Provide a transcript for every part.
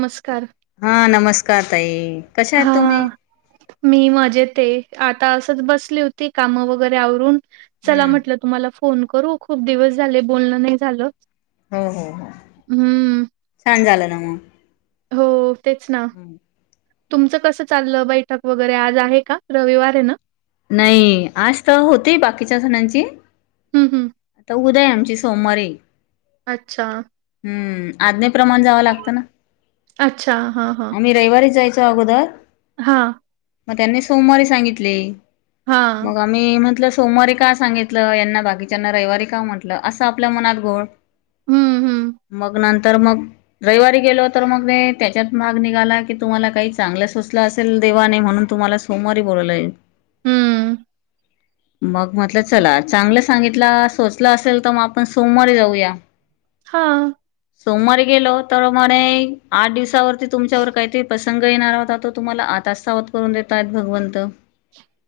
नमस्कार हा नमस्कार ताई, कशा आहेत हा तुम्ही? मी मजेत आहे, आता असंच बसली होती कामं वगैरे आवरून चला हम्म म्हटलं तुम्हाला फोन करू, खूप दिवस झाले, बोलण नाही झालं हो, हो, हो, हम्म छान झालं ना मग. हो तेच ना हम्म तुमचं कसं चाललं बैठक वगैरे, आज आहे का? रविवार आहे ना? नाही, आज तर होती बाकीच्या जणांची हम्म हम्म आता उद्या आहे आमची सोमवारी अच्छा. हम्म. आज्ञेप्रमाणे जावं लागतं ना. अच्छा, हा, हा. जा [unintelligible] हा. मग त्यांनी सोमवारी सांगितले, हा मग आम्ही म्हटलं सोमवारी का सांगितलं? यांना बाकीच्यांना रविवारी का म्हटलं, असं आपल्या मनात घोळ हम्म हम्म मग नंतर मग रविवारी गेलो, तर मग त्याच्यात माग निघाला की तुम्हाला काही चांगलं सुचलं असेल देवाने म्हणून तुम्हाला सोमवारी बोलावलंय हम्म [inaudible] मग म्हटलं चला चांगलं सांगितलं, सुचलं असेल तर मग आपण सोमवारी जाऊया. हा. सोमवारी गेलो, तर म्हणे आठ दिवसावरती तुमच्यावर काहीतरी प्रसंग येणार होता, तो तुम्हाला आताच सावध करून देत आहेत, भगवंत.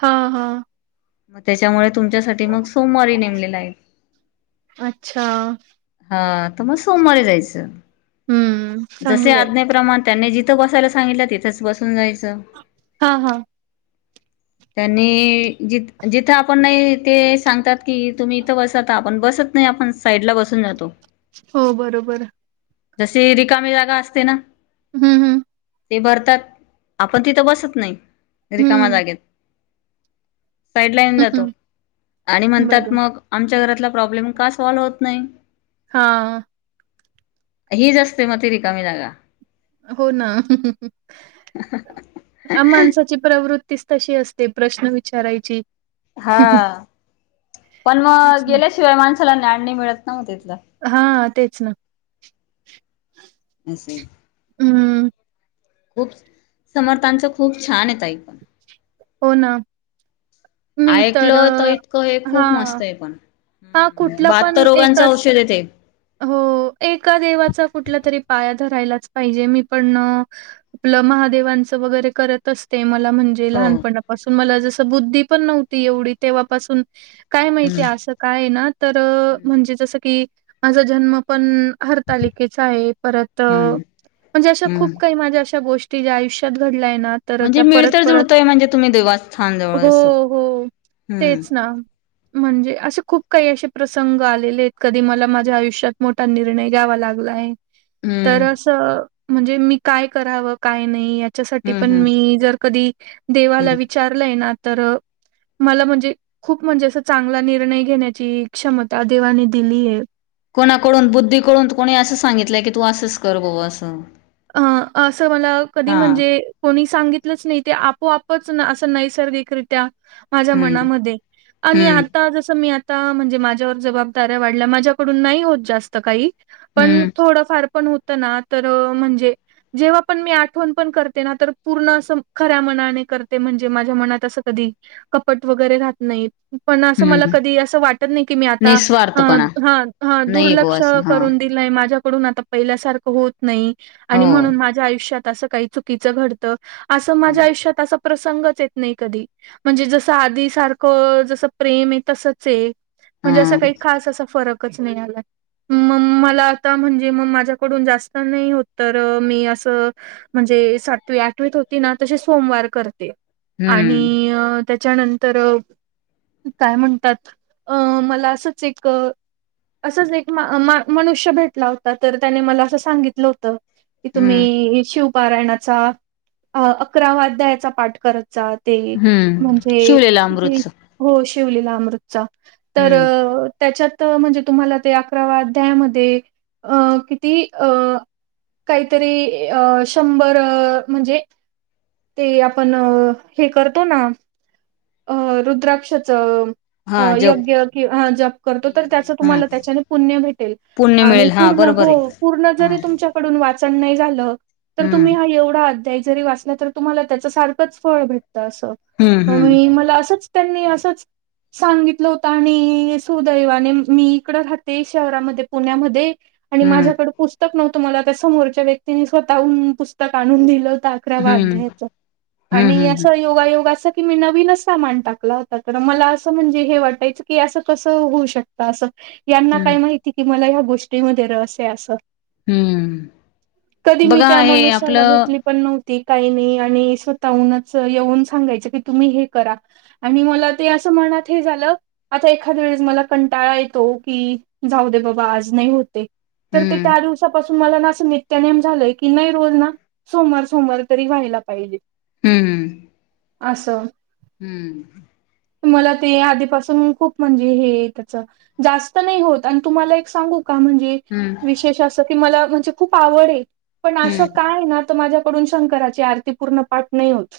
हा, हा. मग त्याच्यामुळे तुमच्यासाठी मग सोमवारी नेमलेला आहे, अच्छा हा. तर मग सोमवारी जायचं, हम्म जसे चांगलंय आज्ञे प्रमाण त्यांनी जिथं बसायला सांगितलं, तिथंच बसून जायचं. हा.. हा.. त्यांनी जि-जिथं आपण नाही. ते सांगतात की, तुम्ही इथं बसता, आपण बसत नाही. आपण साईड ला बसून जातो. हो बरोबर. जशी रिकामी जागा असते ना. हम्म. हम्म. ते भरतात. आपण तिथं बसत नाही रिकामा हम्म जागेत. साईड लाईन हम्म जातो हम्म. आणि म्हणतात बरं मग आमच्या घरात प्रॉब्लेम का सॉल्व्ह होत नाही. हा. हीच असते मग ती रिकामी जागा. हो ना. माणसाची प्रवृत्ती. तीच तशी असते प्रश्न विचारायची. हा. पण मग तेच गेल्याशिवाय माणसाला ज्ञान नई मिळत तिथं. हा. तेच ना. [inaudible] हम्म. खूप समर्थांचं खूप छान आहे, ताई पण. हो ना. मी ऐकलं तर अ, इतकं हे खूप हां, मस्त आहे पण. हां, ह्म्म्म कुठला बहात्तर पण तर एक रोगांच अस औषध आहे ते. हो. एका देवाचा कुठला तरी पाया धरायलाच पाहिजे, मी पण महादेवांच वैगेरे करत असते. मला म्हणजे हो लहानपणापासून मला जस बुद्धी पण नव्हती एवढी तेव्हापासून काय हम्म माहितीय असं काय ना तर हम्म म्हणजे जसं की माझा जन्म पण हरतालिकेचा आहे, परत म्हणजे अशा हम्म खूप काही माझ्या अशा गोष्टी तिजे आयुष्यात घडलंय. तर म्हणजे त्या मिळ परत, तर परत. जुळतोय म्हणजे तुम्ही देवस्थान जवळ हो. असो हो. हम्म तेच ना. म्हणजे असे खूप काही असे प्रसंग आलेले आहेत, कधी मला माझा आयुष्यात मोठा निर्णय घ्यावा लागलाय, तर हम्म अस म्हणजे मी काय करावं काय नाही याच्यासाठी पण हम्म हम्म मी जर कधी देवाला हम्म विचारलंय ना तर, मला म्हणजे खूप म्हणजे असं चांगला निर्णय घेण्याची क्षमता देवानी दिली आहे. कोणाकडून बुद्धीकडून कोणी असं सांगितलंय की तू असंच कर बुवा असं. अ असं मला कधी हा म्हणजे कोणी सांगितलंच नाही ते आपोआप असं नैसर्गिकरित्या माझ्या हम्म मनामध्ये आणि हम्म आता जस मी म्हणजे माझ्यावर जबाबदाऱ्या वाढल्या माझ्याकडून नाही होत जास्त काही पण हम्म थोड फार पण होत ना तर म्हणजे जेव्हा पण मी आठवण पण करते ना तर पूर्ण असं खऱ्या मनाने करते म्हणजे माझ्या मनात असं कधी. कपट वगैरे राहत नाही. पण अस मला हम्म कधी असं वाटत नाही की मी आता अ निस्वार्थपणा ह ह नाही बुवा दुर्लक्ष असं हा करून दिलय माझ्या कडून आता पहिल्यासारखं होत नाही आणि हो म्हणून माझ्या आयुष्यात असं काही चुकीचं घडतं. असं हा माझ्या आयुष्यात असं प्रसंगच येत नाही कधी म्हणजे जसं आधी सारखं जसं प्रेम आहे तसचे. म्हणजे असं हम्म काही खास असा फरक. चं नाही आलाय. म-मग मला आता म्हणजे म-माझ्याकडून जास्त नई होत तर मी असं म्हणजे सातवी आठवीत होती ना तशी सोमवार करते. आणि त्याच्यानंतर काय म्हणतात अ मला असंच एक- असंच एक मनुष्य भेटला होता. तर त्याने मला असं सांगितलं होतं. कि हम्म तुम्ही शिवपारायणाचा अ अकरावा अध्यायचा पाठ करत जात. ते, हम्म म्हणजे, शिवलेलं अमृतच हो शिवलेला अमृतचा तर हम्म त्याच्यात म्हणजे तुम्हाला ते अकरावा अध्यायमध्ये अ किती अ काहीतरी अ शंभर आ म्हणजे ते आपण हे करतो ना अ रुद्राक्षाचं हा जप योग्य कि ह जप करतो. तर यज्ञ त्याचा हा तुम्हाला त्याच्याने पुण्य भेटेल. पुण्य आणि मिळेल हा पूर्ण बरोबर हो, आहे पूर्ण हा जरी तुमच्याकडून वाचन नाही झालं. तर हम्म तुम्ही हा एवढा अध्याय जरी वाचला तर तुम्हाला त्याच सारखंच फळ भेटत. असं, हम्म मग हम्म मी, मला असंच त्यांनी. असंच. सांगितलं होत. आणि सुदैवाने मी इकड राहते शहरामध्ये पुण्यामध्ये आणि हम्म माझ्याकड पुस्तक नव्हतं मला त्या समोरच्या व्यक्तीनी स्वतःह पुस्तक आणून दिलं. अकरावा हम्म अध्यायच आणि हम्म अस हम्म योगायोग असा की मी नवीनच सामान टाकला होत तर. मला असं म्हणजे हे वाटायचं की. असं-कसं होऊ शकत असं. यांना हम्म हम्म काय माहिती कि. मला ह्या गोष्टीमध्ये रस आहे असं. हम्म कधी मी बघा त्या हे माणुष्याला आपलं भेटली पण नव्ह ती, काही नाही आणि स्वतःहूनच येऊन सांगायचं कि तुम्ही हे करा. आणि मला ते असं मनात हे झालं. आता एखाद वेळेस मला कंटाळा येतो. हो की, जाऊदे बाबा आज नाही होत ए, तर ते हम्म त्या दिवसा पासून तुम्हाला ना असं नित्यानेम झालंय की. नाही रोज ना, सोमवार सोमवार तरी व्हायला पाहिजे. हम्म हम्म, अस. हम्म. मला ते आधीपासून खूप म्हणजे हे त्याच, जास्त नाही होत आणि तुम्हाला एक सांगू का म्हणजे. हम्म विशेष अस की मला म्हणजे खूप आवड ए, पण असं हम्म काय ना. तर माझ्या कडून शंकराची आरती पूर्ण पाठ नाही होत.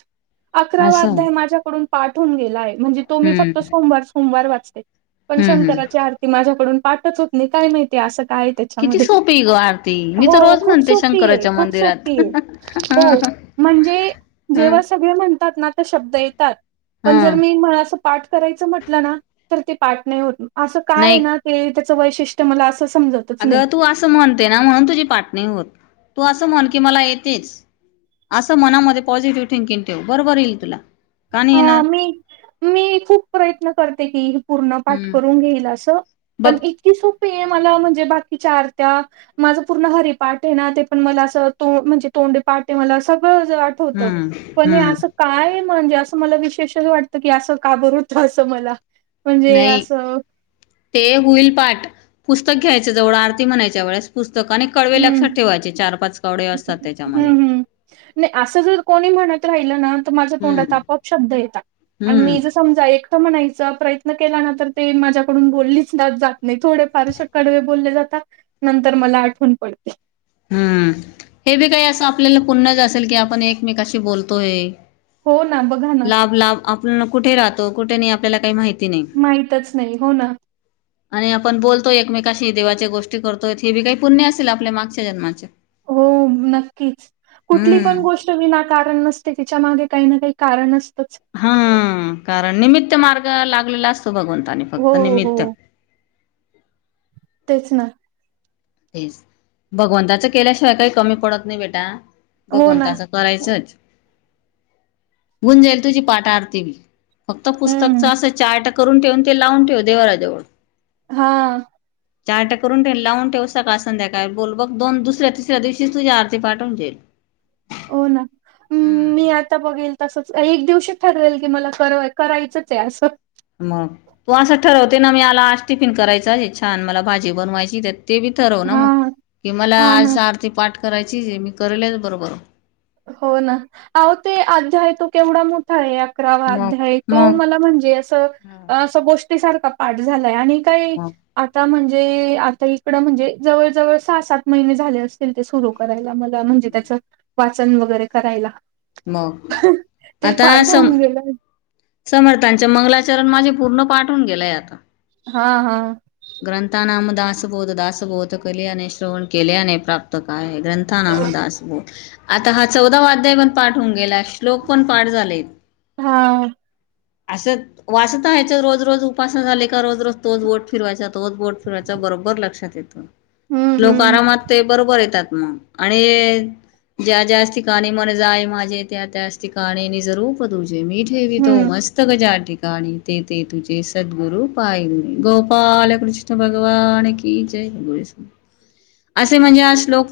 अकरावा असं अध्याय माझ्याकडून पाठ होऊन गेलाय. म्हणजे तो मी फक्त हम्म सोमवार-सोमवार वाचते. पण हम्म हम्म शंकराची आरती माझ्याकडून पाठच होत नाही, काय माहितीय असं का? काय किती त्याच्यामध्ये, सोपी ग आरती मी हो तर रोज खूप म्हणते सोपी ए. शंकराच्या खूप मंदिरात सोपी ए. हो. म्हणजे. ह जेव्हा सगळे म्हणतात ना. तर शब्द येतात. पण हा जर मी मला अस पाठ करायच म्हटलं ना. तर ते पाठ नाही होत. असं काय नाही ना त्याच वैशिष्ट्य मला अस अगं तू असं म्हणते ना. म्हणून तुझी पाठ नाही होत, तू असं म्हण की मला येतेच. असं मनामध्ये पॉझिटिव्ह थिंकिंग ठेव. बरोबर येईल तुला, का नाही हा येणार? मी मी खूप प्रयत्न करते की. पूर्ण पाठ हम्म करून घेईल असं बघ पण इतकी सोप्पी म्हणजे बाकीच्या आरत्या, माझं पूर्ण हरिपाठ हे ना. ते पण मला असं तो म्हणजे तो तोंडी पाठ ये मला, सगळं असं आठवत हम्म पण हे हम्म अस काय म्हणजे असं मला विशेष वाटतं की असं का बर. होत असं मला? म्हणजे नाही, असं ते होईल पाठ. पुस्तक घ्यायचं जवळं आरती म्हणायच्या वेळेस पुस्तक आणि कडवे लक्षात हम्म. ठेवायचे. चार पाच कवडे असतात हम्म, त्याच्यामध्ये, हम्म. नाही असं जर कोणी म्हणत राहिलं ना माझ्या तोंडात हम्म आपोआप शब्द येतात. आणि हम्म मी जर समजा एकट म्हणायच प्रयत्न केला ना तर ते. माझ्याकडून बोललीच जात नाही, थोडे फार असे कडवे बोलले जातात नंतर मला आठवण पडते. हम्म, हे बी काही अस आपल्याला पुण्यज असेल की. आपण एकमेकशी बोलतोय. हो ना, बघा ना. लाभ, लाभ, आपण कुठे राहतो, कुठे नाही, आपल्याला काही माहिती नाही. माहीतच नाही. हो ना. आणि आपण बोलतो एकमेकानं कशी देवाच्या गोष्टी करतोय, हे बी काही पुण्य असेल आपल्या मागच्या जन्माचे. हो, नक्कीच कुठली पण हम्म. गोष्ट विना कारण कारण नसते, तिच्या मागे काही ना काही कारण असतात. हा कारण निमित्त मार्ग लागलेला अस भगवंतानी हो, फक्त निमित्त हो. तेच ना. तेच, भगवंताच केल्याशिवाय काही कमी पडत नाही बेटा. हो भगवंत ना. करायचच, होऊन जाईल तुझी पाठ आरती. फक्त पुस्तकच हं. असं चार्ट करून ठेवून ते लावून ठेव देवराजवळ. हा. चार्ट करून तेन लावून ठेव. सकाळ संध्याकाळी बोल बघ दोन दुसऱ्या तिसऱ्या दिवशी तुझी आरती पाठवून जाईल. हो ना, हम्म मी आता बघेल तस एक दिवशी ठरवेल की मला क करायचंच आहे असं. मग तू असं ठरवते ना मी आला आज टिफिन करायचा छान मला भाजी बनवायची त्या ते बी ठरव ना हा म, की मला हा ना. आज आरती पाठ करायची मी करेलच बरोबर. हो ना, अहो ते अध्याय तो केवढा मोठा हाय. अकरावा मग आध्याय तो मग मला म्हणजे असं अस गोष्टी सारखा पाठ झालाय आणि काय, मग आता म्हणजे जे आता इकड म्हणजे जवळ जवळ सहा सात महिने झाले असतील ते सुरु करायला मला. म्हणजे त्याच वाचन वगैरे करायला. मग ते आता पाठ सम होऊन गेलं समर्थांच मंगलाचरण माझे पूर्ण पाठून गेलंय आता. हा हा. ग्रंथानाम दासबोध दासबोध कलेने श्रवण केल्याने प्राप्त काय. ग्रंथानाम दासबोध, आता हा चौदावा अध्याय पण पाठ होऊन गेलाय. श्लोक पण पाठ झाले. हा असं वाचता याच्या रोज रोज उपासना झाले का रोज रोज तोच बोट फिरवायचा तोच बोट फिवायचा बरोबर बर लक्षात येतो, हम्म श्लोक हम्म. आरामात ते बरोबर येतात. हम आणि ज्या ज्यास ठिकाणी मन जाय मा माझे त्या त्याच ठिकाणी नीजरूप तुझे मी ठेवी तो हम्म मस्त गजा णी ते ते तुझे सद्गुर पाय गोपालकृष्ण भगवान की जय. [unintelligible] असे म्हणजे हा श्लोक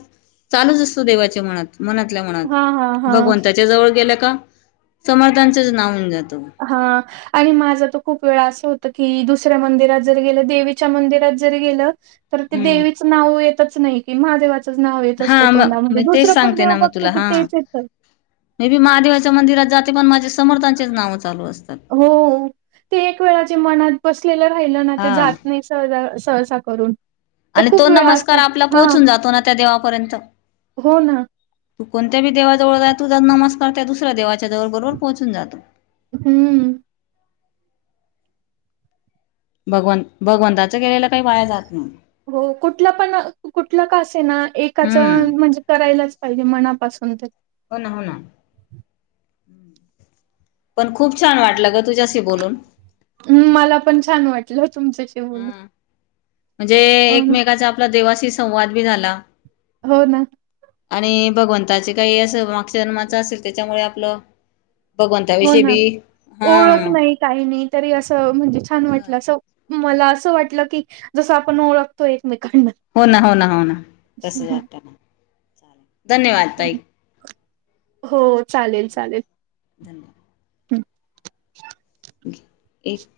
चालूच असतो देवाच्या मनात. मनातल्या म्हनात हा हा हा. भगवंताच्या जवळ गेल्या का समर्थांचंच नावन जात. हा आणि माझा तर खूप वेळा असं होत. कि दुसऱ्या मंदिरात जर गेलं देवीच्या मंदिरात जर गेलं तर ते हम्म देवीचं नाव य येतच नाही की महादेवाच नाव येत हा असतं मग तोंडामध्ये मी तेच दुसरं पण सांगते देव ना मग बघत तुला की हा तेच येत. मे बी महादेवाच्या मंदिरात जाते पण माझे समर्थांचेच नाव चालू असतात हो ते एक वेळा मनात बसलेलं राहिलं ना ते हा जात नाही सहाजा सहसा करून. ते आणि तो खूप वेळा असत नमस्कार आपला हा पोहोचून जातो ना त्या देवापर्यंत. हो ना. तू कोणत्या ब देवाजवळ तुझ नमस्कार त्या दुसऱ्या देवा च्या जवळ बरोबर पोहोचून जातो. हम्म भगवन भगवंताचं केलेलं काही वाया जात नाही. हो कुठलं पण कुठलं का असे ना एकाच हम्म म्हणजे करायलाच पाहिजे मना पासून ते. हो ना, हो ना. पण खूप छान वाटलं ग तुझ्याशी बोलून. हम् मला पण छान वाटलं. तुमच्याशी बोलून हम म्हणजे हो ना एकमेकाचा आपला देवाशी संवाद बी झाला. हो ना. आणि भगवंताचे काही असं माकच्या जन्माच असेल त्याच्यामुळे आपलं हो भगवंताविषयी ना. बी हा ओळख नाही. काही नाही. तरी असं म्हणजे छान वाटलं असं. मला असं वाटलं की. जसं आपण ओळखतोय. हो ना. हो ना. हो ना. तसच वाटतना चा धन्यवाद ताई. हो चालेल-चालेल. धन्यवाद. हम्. एक.